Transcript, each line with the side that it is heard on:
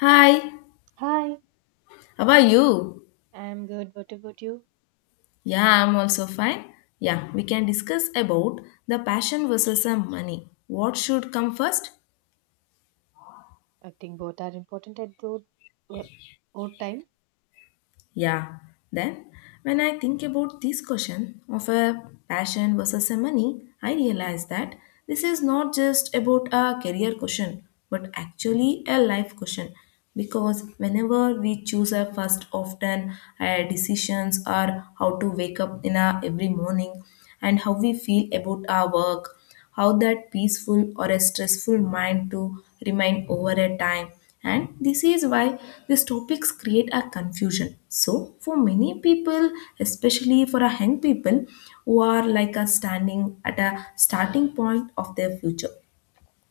left: Hi,
right: Hi,
left: how are you?
right: I'm good. What about you?
left: Yeah, I'm also fine. Yeah, we can discuss about the passion versus the money. What should come first?
right: I think both are important at both, wo- both time.
left: Yeah. Then, when I think about this question of a passion versus a money, I realize that this is not just about a career question, but actually a life question. Because whenever we choose a first, often our decisions are how to wake up in a every morning and how we feel about our work, how that peaceful or a stressful mind to remain over a time, and this is why these topics create a confusion so for many people, especially for a young people who are like a standing at a starting point of their future.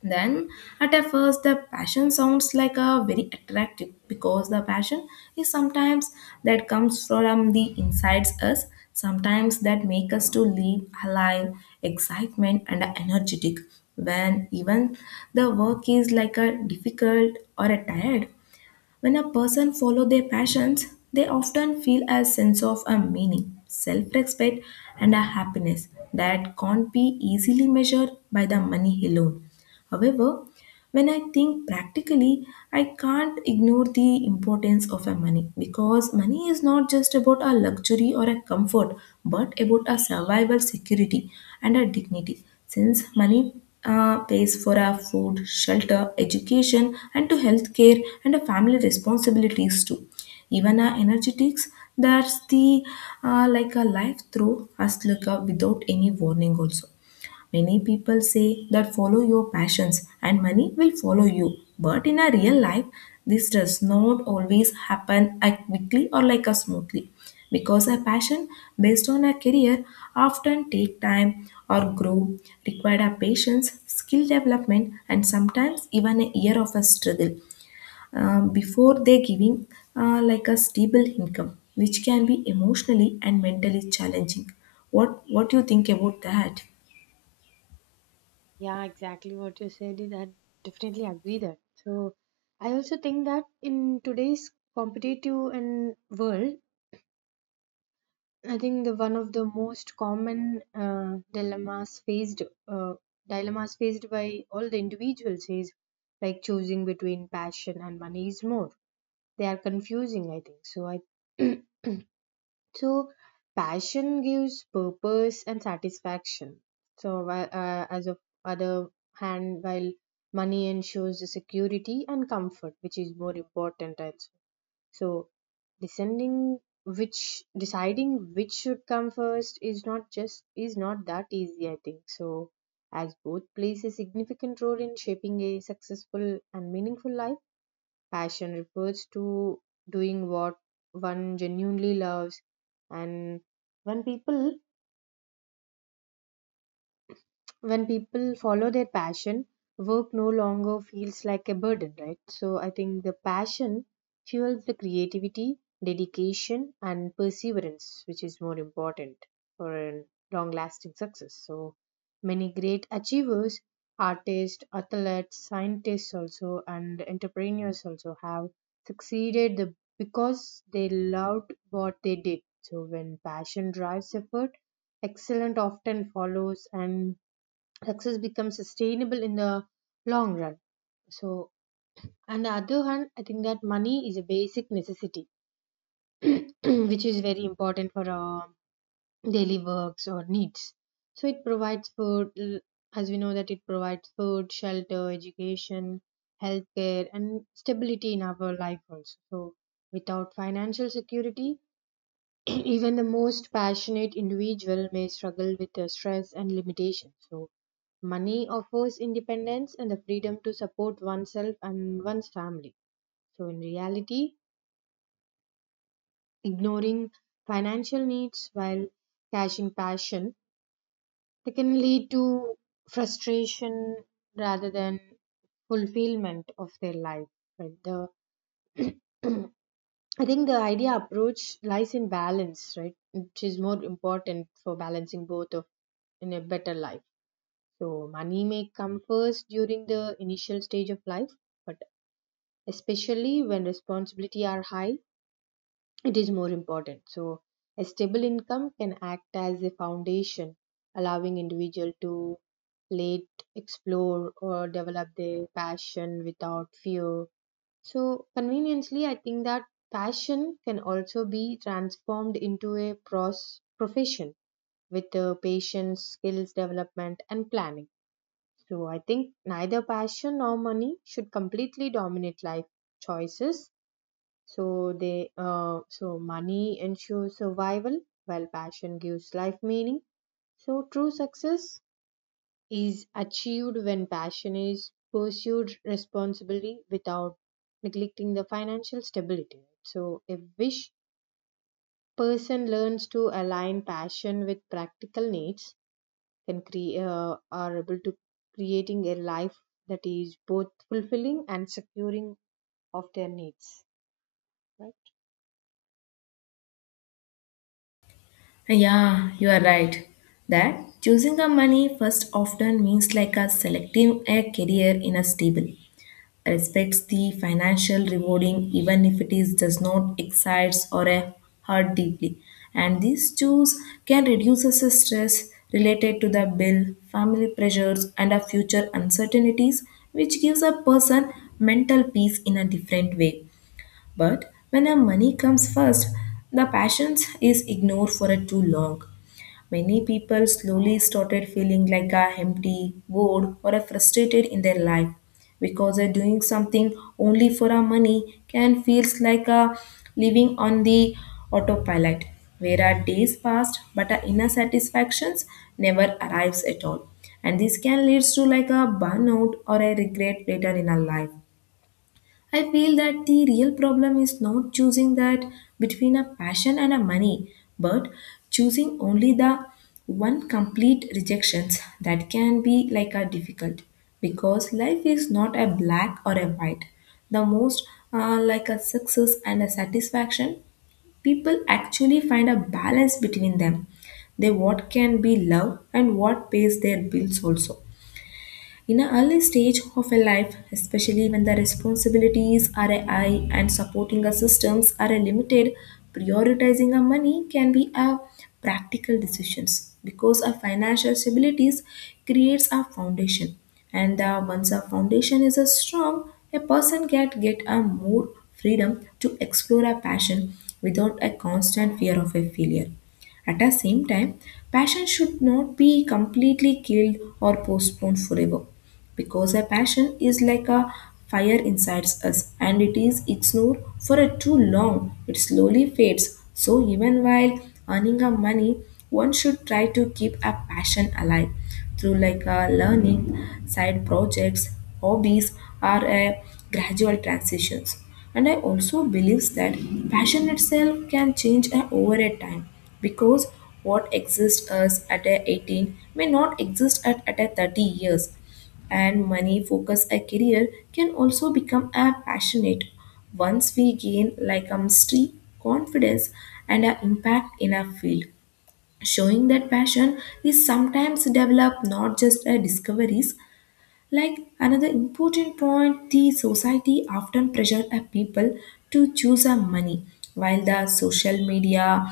left: Then, at a first, the passion sounds like a very attractive because the passion is sometimes that comes from the insides us, sometimes that make us to live alive, excitement, and energetic. When even the work is like a difficult or a tired, when a person follow their passions, they often feel a sense of a meaning, self-respect, and a happiness that can't be easily measured by the money alone. However, when I think practically, I can't ignore the importance of a money because money is not just about a luxury or a comfort, but about a survival security and a dignity. Since money pays for our food, shelter, education, and to healthcare and a family responsibilities too. Even our energetics, that's the like a life through us like a without any warning also. Many people say that follow your passions and money will follow you. But in a real life, this does not always happen as quickly or like as smoothly because a passion based on a career often take time or grow, require a patience, skill development, and sometimes even a year of a struggle before they giving like a stable income, which can be emotionally and mentally challenging. What do you think about that?
right: Yeah, exactly what you said is I definitely agree that. So I also think that in today's competitive and world, I think the one of the most common dilemmas faced uh, dilemmas faced by all the individuals is like choosing between passion and money is more. They are confusing, I think. So I So passion gives purpose and satisfaction. So as of other hand, while money ensures the security and comfort, which is more important. Also. So descending which deciding which should come first is not that easy. I think so. As both plays a significant role in shaping a successful and meaningful life. Passion refers to doing what one genuinely loves, and when people when people follow their passion, work no longer feels like a burden, right? So I think the passion fuels the creativity, dedication, and perseverance, which is more important for a long lasting success. So many great achievers, artists, athletes, scientists also, and entrepreneurs also have succeeded the, because they loved what they did. So when passion drives effort, excellent often follows and success becomes sustainable in the long run. So, on the other hand, I think that money is a basic necessity, which is very important for our daily works or needs. So, it provides as we know that it provides food, shelter, education, healthcare, and stability in our life also. So, without financial security, even the most passionate individual may struggle with the stress and limitations. So, money offers independence and the freedom to support oneself and one's family. So, in reality, ignoring financial needs while cashing passion they can lead to frustration rather than fulfillment of their life. Right? The I think the idea approach lies in balance, right? Which is more important for balancing both of in a better life. So money may come first during the initial stage of life, but especially when responsibility are high it is more important, so a stable income can act as a foundation allowing individual to late explore or develop their passion without fear. So conveniently I think that passion can also be transformed into a profession with patience skills development and planning. So I think neither passion nor money should completely dominate life choices. So they so money ensures survival while passion gives life meaning. So true success is achieved when passion is pursued responsibly without neglecting the financial stability. Right? So if wish person learns to align passion with practical needs can create are able to creating a life that is both fulfilling and securing of their needs, right?
left: Yeah, you are right. That choosing a money first often means like a selecting a career in a stable, respects the financial rewarding even if it is does not excites or a hurt deeply. And these choose can reduce us the stress related to the bill, family pressures, and a future uncertainties, which gives a person mental peace in a different way. But when a money comes first, the passions is ignored for a too long. Many people slowly started feeling like a empty, bored, or a frustrated in their life because they're doing something only for our money can feels like a living on the autopilot, where our days passed but our inner satisfactions never arrives at all, and this can lead to like a burnout or a regret later in our life. I feel that the real problem is not choosing that between a passion and a money, but choosing only the one complete rejections that can be like a difficult because life is not a black or a white. The most like a success and a satisfaction, people actually find a balance between them. They what can be love and what pays their bills also. In an early stage of a life, especially when the responsibilities are high and supporting systems are limited, prioritizing a money can be a practical decisions because a financial stabilities creates a foundation, and once a foundation is a strong, a person can get a more freedom to explore a passion without a constant fear of a failure. At the same time, passion should not be completely killed or postponed forever, because a passion is like a fire inside us, and it is ignored for a too long, it slowly fades. So even while earning a money, one should try to keep a passion alive through like a learning, side projects, hobbies, are a gradual transitions. And I also believes that passion itself can change over a time because what exists us at a 18 may not exist at a 30 years. And money focused a career can also become a passionate once we gain like a mastery, confidence, and an impact in our field, showing that passion is sometimes developed not just a discoveries. Like another important point, the society often pressure a people to choose a money, while the social media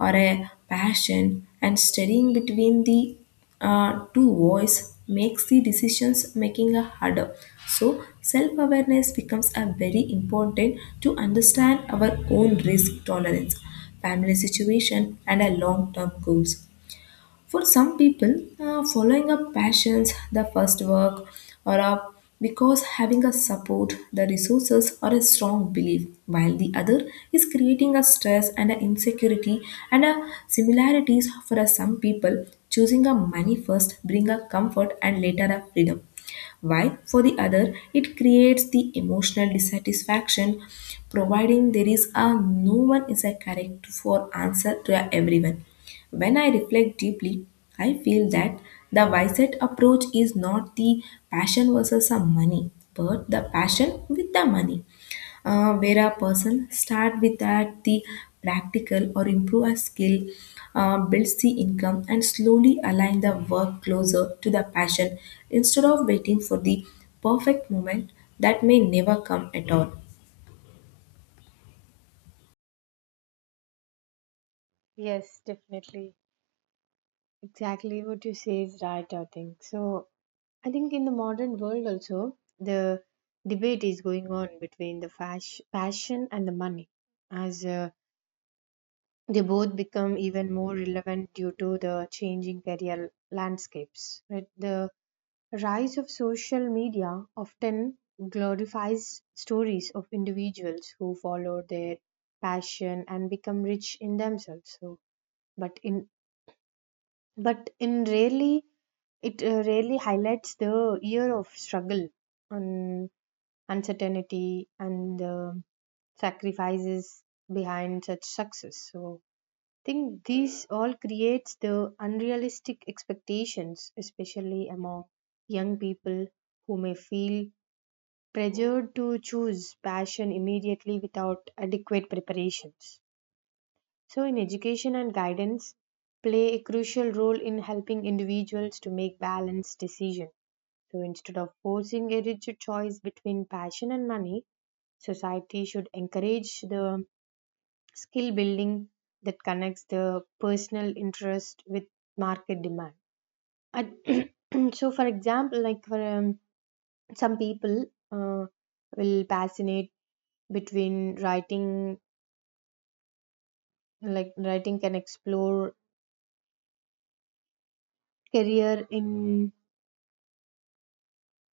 left: or a passion and studying between the two voice makes the decisions making a harder. So self awareness becomes a very important to understand our own risk tolerance, family situation, and a long term goals. For some people, following a passions, the first work, or a, because having a support, the resources, or a strong belief, while the other is creating a stress and an insecurity and a similarities. For a some people, choosing a money first bring a comfort and later a freedom, while for the other it creates the emotional dissatisfaction, providing there is a no one is a correct for answer to everyone. When I reflect deeply, I feel that the wisest approach is not the passion versus the money but the passion with the money, where a person start with that the practical or improve a skill, builds the income and slowly align the work closer to the passion, instead of waiting for the perfect moment that may never come at all.
right: Yes, definitely. Exactly what you say is right, I think. So, I think in the modern world also, the debate is going on between the passion and the money, as they both become even more relevant due to the changing career landscapes. Right? The rise of social media often glorifies stories of individuals who follow their passion and become rich in themselves. So, but in but in rarely it really highlights the year of struggle and uncertainty and the sacrifices behind such success. So I think these all creates the unrealistic expectations, especially among young people who may feel pressured to choose passion immediately without adequate preparations. So in education and guidance play a crucial role in helping individuals to make balanced decisions, so instead of forcing a rigid choice between passion and money, society should encourage the skill building that connects the personal interest with market demand. And so, for example, like for some people uh, will passionate between writing, like writing can explore career in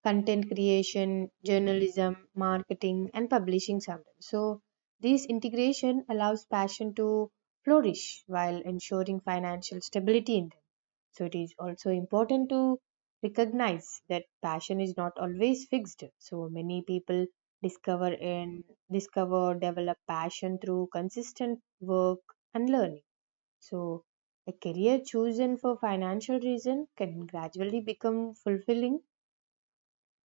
right: content creation, journalism, marketing, and publishing sometimes. So, this integration allows passion to flourish while ensuring financial stability in them. So, it is also important to recognize that passion is not always fixed. So, many people discover and discover develop passion through consistent work and learning. So, a career chosen for financial reason can gradually become fulfilling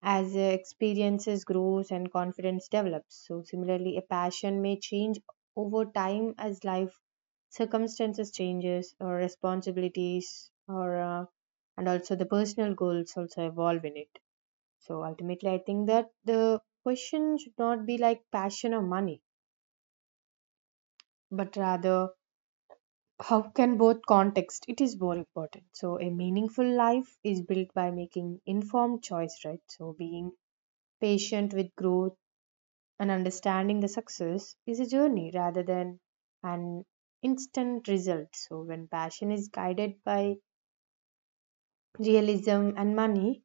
right: as experiences grows and confidence develops. So similarly a passion may change over time as life circumstances changes or responsibilities or and also the personal goals also evolve in it. So ultimately I think that the question should not be like passion or money but rather how can both context it is more important, so a meaningful life is built by making informed choice, right? So being patient with growth and understanding the success is a journey rather than an instant result. So when passion is guided by realism and money,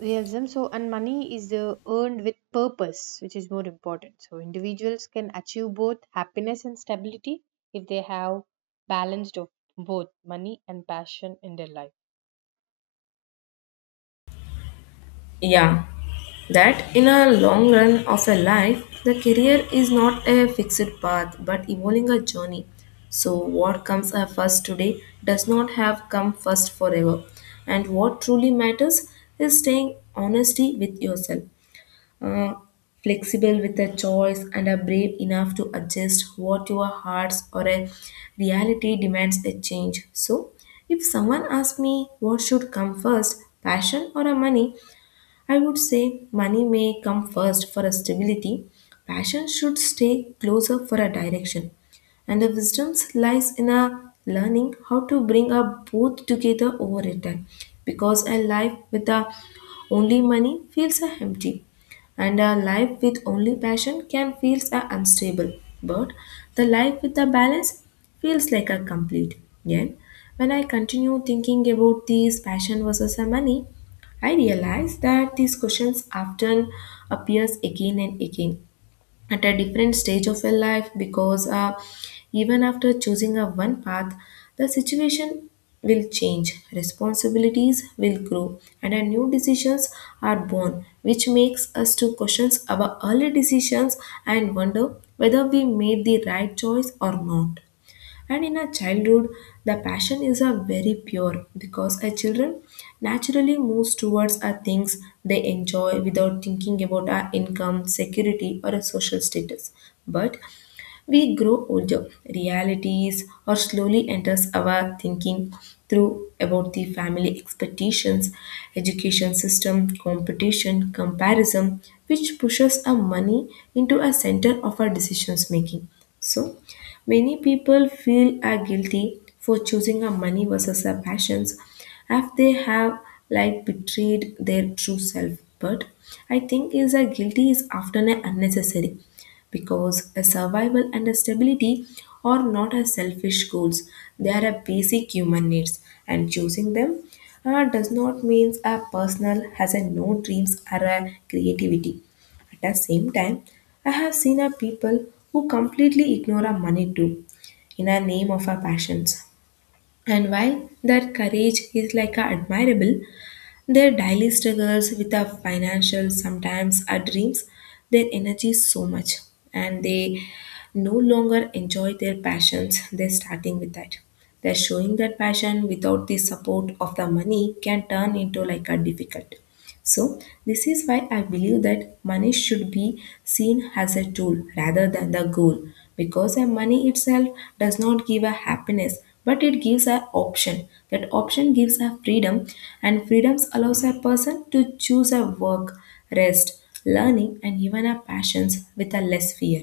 right: realism so and money is earned with purpose, which is more important. So individuals can achieve both happiness and stability if they have balanced of both money and passion in their life.
left: Yeah, that in a long run of a life, the career is not a fixed path but evolving a journey. So, what comes first today does not have come first forever. And what truly matters is staying honesty with yourself, uh, flexible with a choice, and are brave enough to adjust what your hearts or a reality demands a change. So, if someone asks me what should come first, passion or a money, I would say money may come first for a stability, passion should stay closer for a direction, and the wisdom lies in a learning how to bring up both together over a time, because a life with a only money feels a empty and a life with only passion can feels a unstable, but the life with a balance feels like a complete. Yet when I continue thinking about these passion versus a money, I realize that these questions often appears again and again at a different stage of your life because even after choosing a one path, the situation will change, responsibilities will grow, and our new decisions are born, which makes us to questions about early decisions and wonder whether we made the right choice or not. And in a childhood, the passion is a very pure because a children naturally moves towards a things they enjoy without thinking about our income, security, or a social status. But we grow older, realities or slowly enters our thinking through about the family expectations, education system, competition, comparison, which pushes our money into a center of our decisions making. So many people feel are guilty for choosing a money versus a passions as they have like betrayed their true self. But I think is a guilty is often a unnecessary because a survival and a stability are not as selfish goals, they are a basic human needs, and choosing them does not mean a person has a no dreams or a creativity. At the same time, I have seen a people who completely ignore a money too in a name of our passions, and while their courage is like a admirable, their daily struggles with our financial, sometimes our dreams, their energy so much, and they no longer enjoy their passions. They're starting with that. They're showing that passion without the support of the money can turn into like a difficult. So, this is why I believe that money should be seen as a tool rather than the goal, because a money itself does not give a happiness, but it gives an option, that option gives a freedom, and freedoms allows a person to choose a work, rest, learning, and even a passions with a less fear.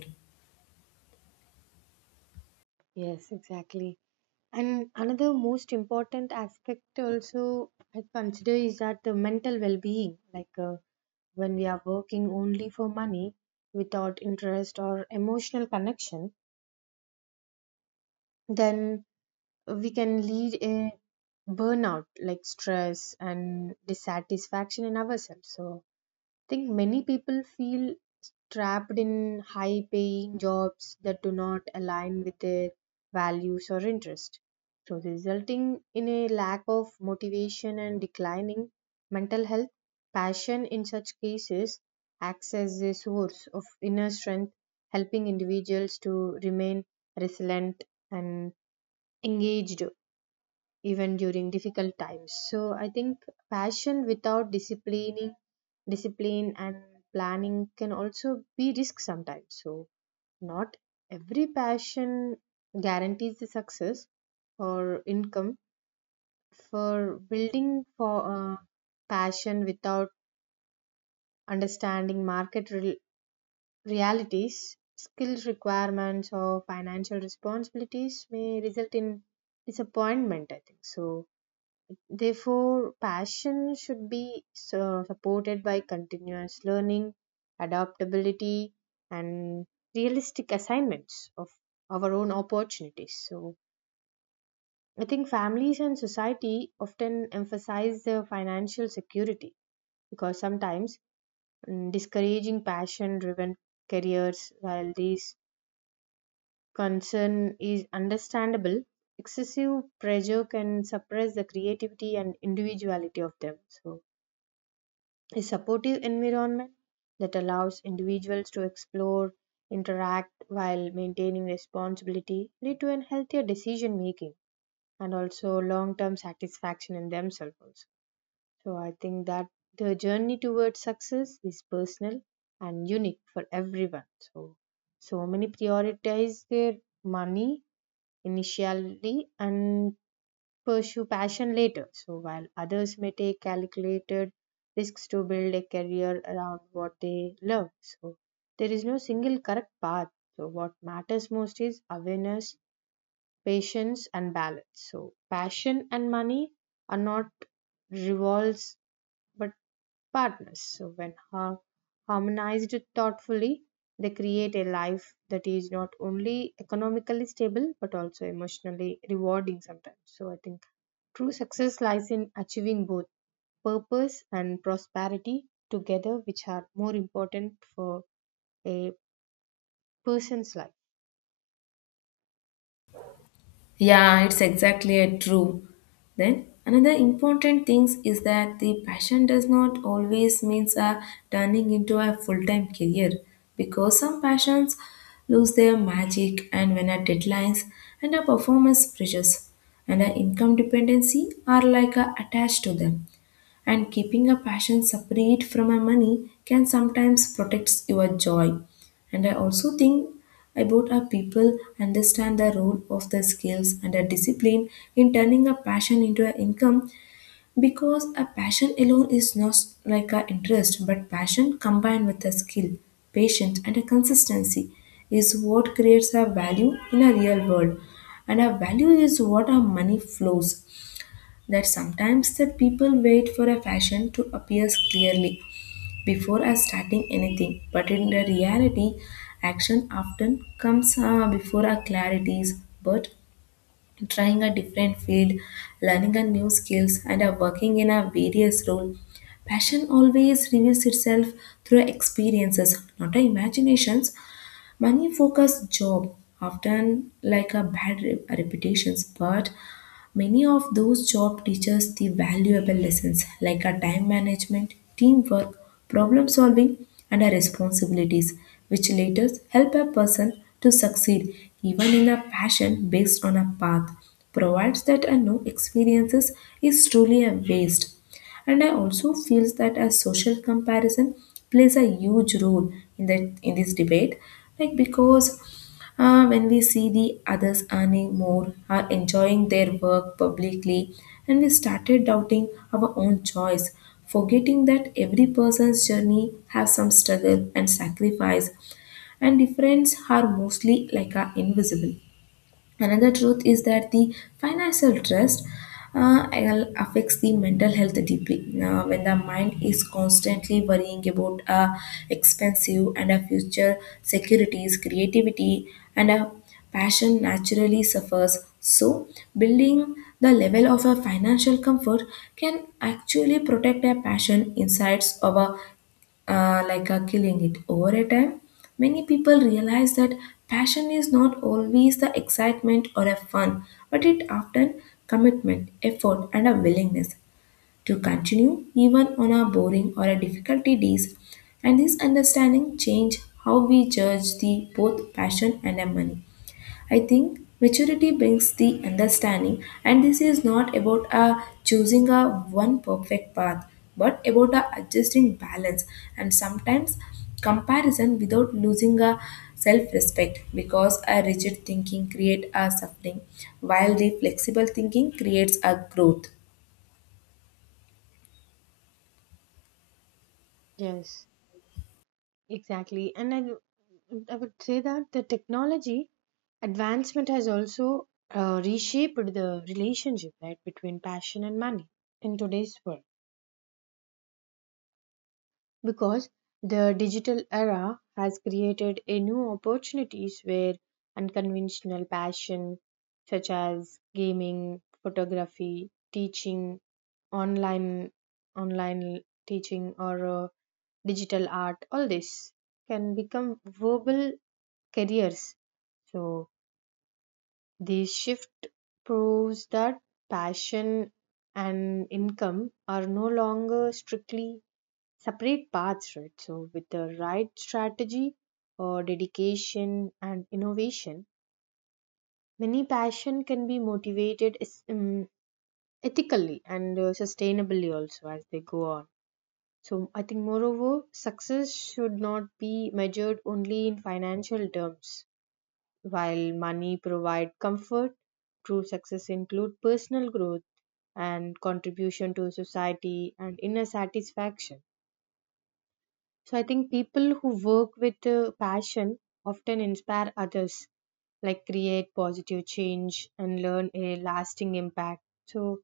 right: Yes, exactly. And another most important aspect also I consider is that the mental well-being, like when we are working only for money without interest or emotional connection, then we can lead a burnout like stress and dissatisfaction in ourselves. So I think many people feel trapped in high paying jobs that do not align with their values or interest, so resulting in a lack of motivation and declining mental health. Passion in such cases acts as a source of inner strength helping individuals to remain resilient and engaged even during difficult times. So I think passion without disciplining discipline and planning can also be risk sometimes. So not every passion guarantees the success or income for building for passion without understanding market rel realities skills requirements or financial responsibilities may result in disappointment, I think so. Therefore, passion should be so supported by continuous learning, adaptability, and realistic assignments of our own opportunities. So, I think families and society often emphasize the financial security because sometimes discouraging passion driven careers, while this concern is understandable, excessive pressure can suppress the creativity and individuality of them. So, a supportive environment that allows individuals to explore, interact while maintaining responsibility lead to an healthier decision making and also long-term satisfaction in themselves also. So I think that the journey towards success is personal and unique for everyone. So many prioritize their money initially and pursue passion later. So while others may take calculated risks to build a career around what they love. So there is no single correct path. So what matters most is awareness, patience and balance. So passion and money are not rivals but partners. So when harmonized thoughtfully, they create a life that is not only economically stable but also emotionally rewarding sometimes. So I think true success lies in achieving both purpose and prosperity together, which are more important for a person's life.
left: Yeah, it's exactly a true. Then another important things is that the passion does not always means a turning into a full-time career because some passions lose their magic and when our deadlines and our performance pressures and our income dependency are like a attached to them, and keeping a passion separate from my money can sometimes protect your joy. And I also think about how people understand the role of the skills and the discipline in turning a passion into an income, because a passion alone is not like an interest, but passion combined with a skill, patience, and a consistency is what creates a value in a real world, and our value is what our money flows. That sometimes that people wait for a fashion to appear clearly before starting anything, but in the reality action often comes before our clarities. But trying a different field, learning a new skills, and working in a various role, passion always reveals itself through experiences, not our imaginations. Money focused job often like a bad reputations, but many of those jobs teach us the valuable lessons like a time management, teamwork, problem solving, and our responsibilities, which later help a person to succeed even in a passion based on a path, provides that a no experiences is truly a waste. And I also feel that a social comparison plays a huge role in the in this debate, like because when we see the others earning more, are enjoying their work publicly, and we started doubting our own choice, forgetting that every person's journey has some struggle and sacrifice, and difference are mostly like are invisible. Another truth is that the financial stress uh, affects the mental health deeply. Now, when the mind is constantly worrying about expensive and a future securities, creativity and a passion naturally suffers. So, building the level of a financial comfort can actually protect a passion insights of a, killing it. Over a time, many people realize that passion is not always the excitement or a fun, but it often commitment, effort, and a willingness to continue even on our boring or a difficulty days. And this understanding change how we judge the both passion and our money. I think maturity brings the understanding, and this is not about choosing a one perfect path, but about adjusting balance and sometimes comparison without losing a self-respect, because a rigid thinking creates a suffering while the flexible thinking creates a growth.
right: Yes, exactly. And I would say that the technology advancement has also reshaped the relationship right between passion and money in today's world because the digital era has created a new opportunities where unconventional passion such as gaming, photography, teaching, online online teaching or digital art all this can become verbal careers. So this shift proves that passion and income are no longer strictly separate paths, right? So, with the right strategy or dedication and innovation, many passion can be motivated ethically and sustainably also as they go on. So, I think moreover, success should not be measured only in financial terms. While money provide comfort, true success include personal growth and contribution to society and inner satisfaction. So I think people who work with passion often inspire others, like create positive change and learn a lasting impact. So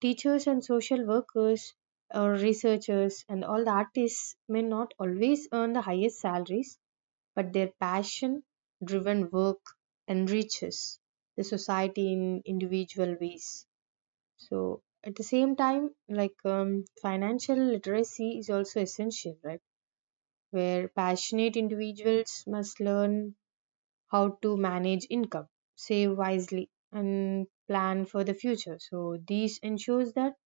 right: teachers and social workers or researchers and all the artists may not always earn the highest salaries, but their passion driven work enriches the society in individual ways. So at the same time, like financial literacy is also essential, right? Where passionate individuals must learn how to manage income, save wisely, and plan for the future. So, this ensures that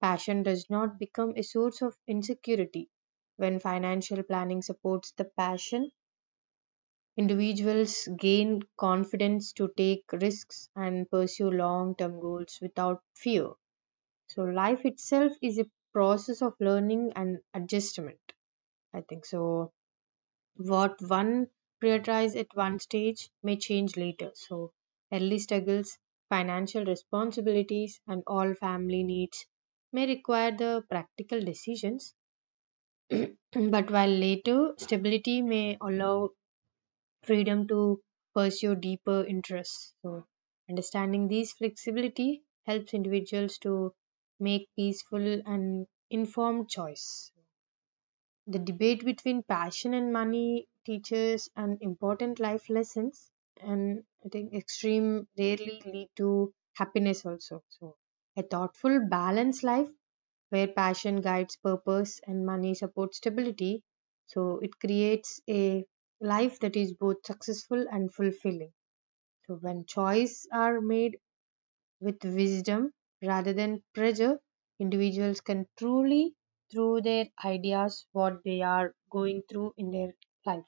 right: passion does not become a source of insecurity. When financial planning supports the passion, individuals gain confidence to take risks and pursue long term goals without fear. So, life itself is a process of learning and adjustment. I think so what one prioritizes at one stage may change later. So, early struggles, financial responsibilities, and all family needs may require the practical decisions. But while later, stability may allow freedom to pursue deeper interests. So, understanding these flexibility helps individuals to make peaceful and informed choice. The debate between passion and money teaches an important life lessons, and I think extreme rarely lead to happiness also. So, a thoughtful, balanced life where passion guides purpose and money supports stability. So, it creates a life that is both successful and fulfilling. So, when choices are made with wisdom rather than pressure, individuals can truly, through their ideas, what they are going through in their life.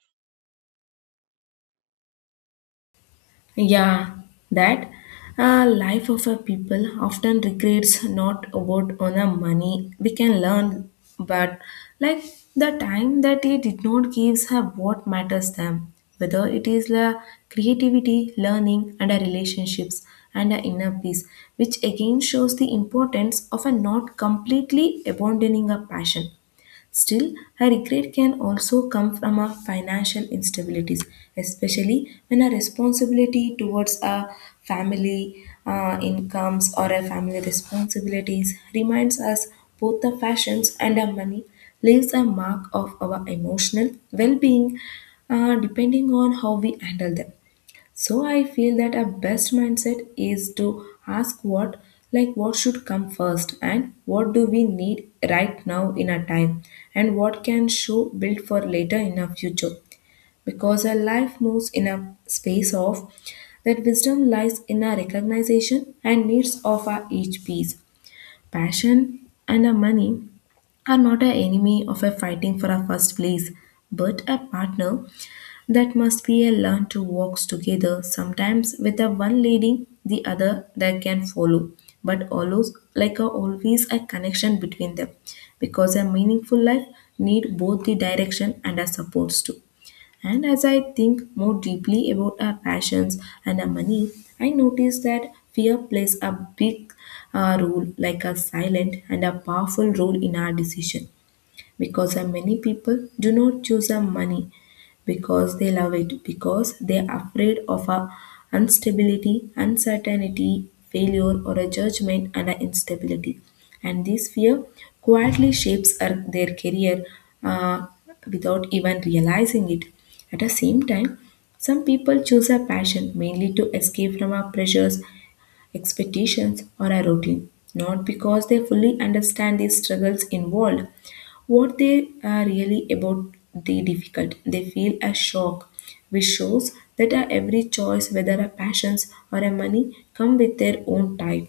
left: Yeah, that life of a people often regrets not about on a money we can learn, but like the time that it did not gives her what matters them, whether it is the creativity, learning, and the relationships and the inner peace, which again shows the importance of a not completely abandoning a passion. Still, her regret can also come from our financial instabilities, especially when our responsibility towards our family incomes or our family responsibilities reminds us both the fashions and our money leaves a mark of our emotional well-being depending on how we handle them. So I feel that our best mindset is to ask what, like what should come first and what do we need right now in our time, and what can show build for later in our future. Because our life moves in a space of that wisdom lies in our recognition and needs of our each piece. Passion and our money are not an enemy of a fighting for our first place, but a partner that must be a learn to walk together, sometimes with the one leading the other that can follow, but always a connection between them, because a meaningful life need both the direction and a supports too. And as I think more deeply about our passions and our money, I notice that fear plays a big role, like a silent and a powerful role in our decision, because many people do not choose money because they love it, because they are afraid of a instability, uncertainty, failure, or a judgment and a instability. And this fear quietly shapes their career uh, without even realizing it. At the same time, some people choose a passion mainly to escape from our pressures, expectations, or a routine, not because they fully understand the struggles involved. What they are really about the difficult, they feel a shock, which shows that our every choice, whether our passions or our money, come with their own type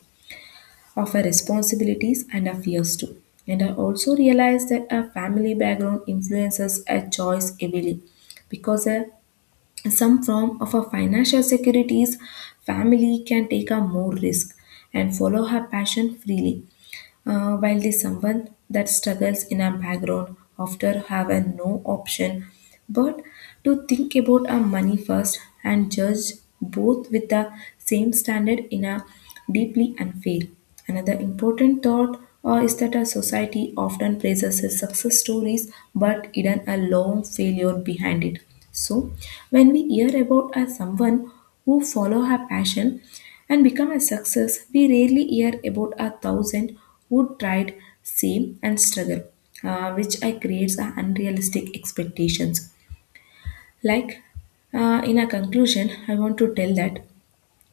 left: of our responsibilities and our fears too. And I also realized that our family background influences our choice heavily, because a some form of a financial securities, family can take a more risk and follow her passion freely. While the someone that struggles in a background often have a no option but to think about our money first and judge both with the same standard in a deeply unfair. Another important thought is that our society often praises a success stories but hidden a long failure behind it. So when we hear about a someone who follow her passion and become a success, we rarely hear about a thousand who tried, same, and struggle, which I creates a unrealistic expectations. Like, in a conclusion, I want to tell that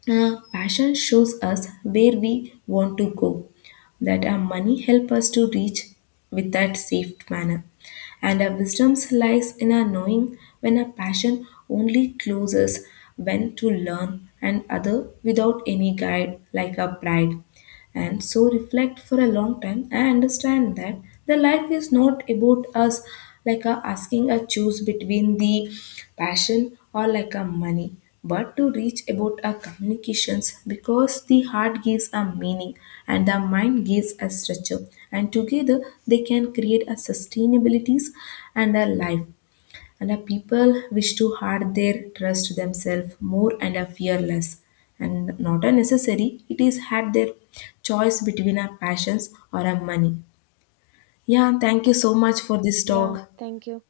left: passion shows us where we want to go, that our money help us to reach with that safe manner. And our wisdom lies in our knowing when our passion only closes, when to learn and other without any guide like our pride. And so reflect for a long time I understand that the life is not about us, like a asking a choose between the passion or like a money, but to reach about our communications, because the heart gives a meaning and the mind gives a structure, and together they can create a sustainabilities and a life, and the people wish to hard their trust themselves more and are fearless and not a necessary it is had their choice between our passions or our money. Yeah, thank you so much for this
right: Yeah,
left: talk.
right: thank you.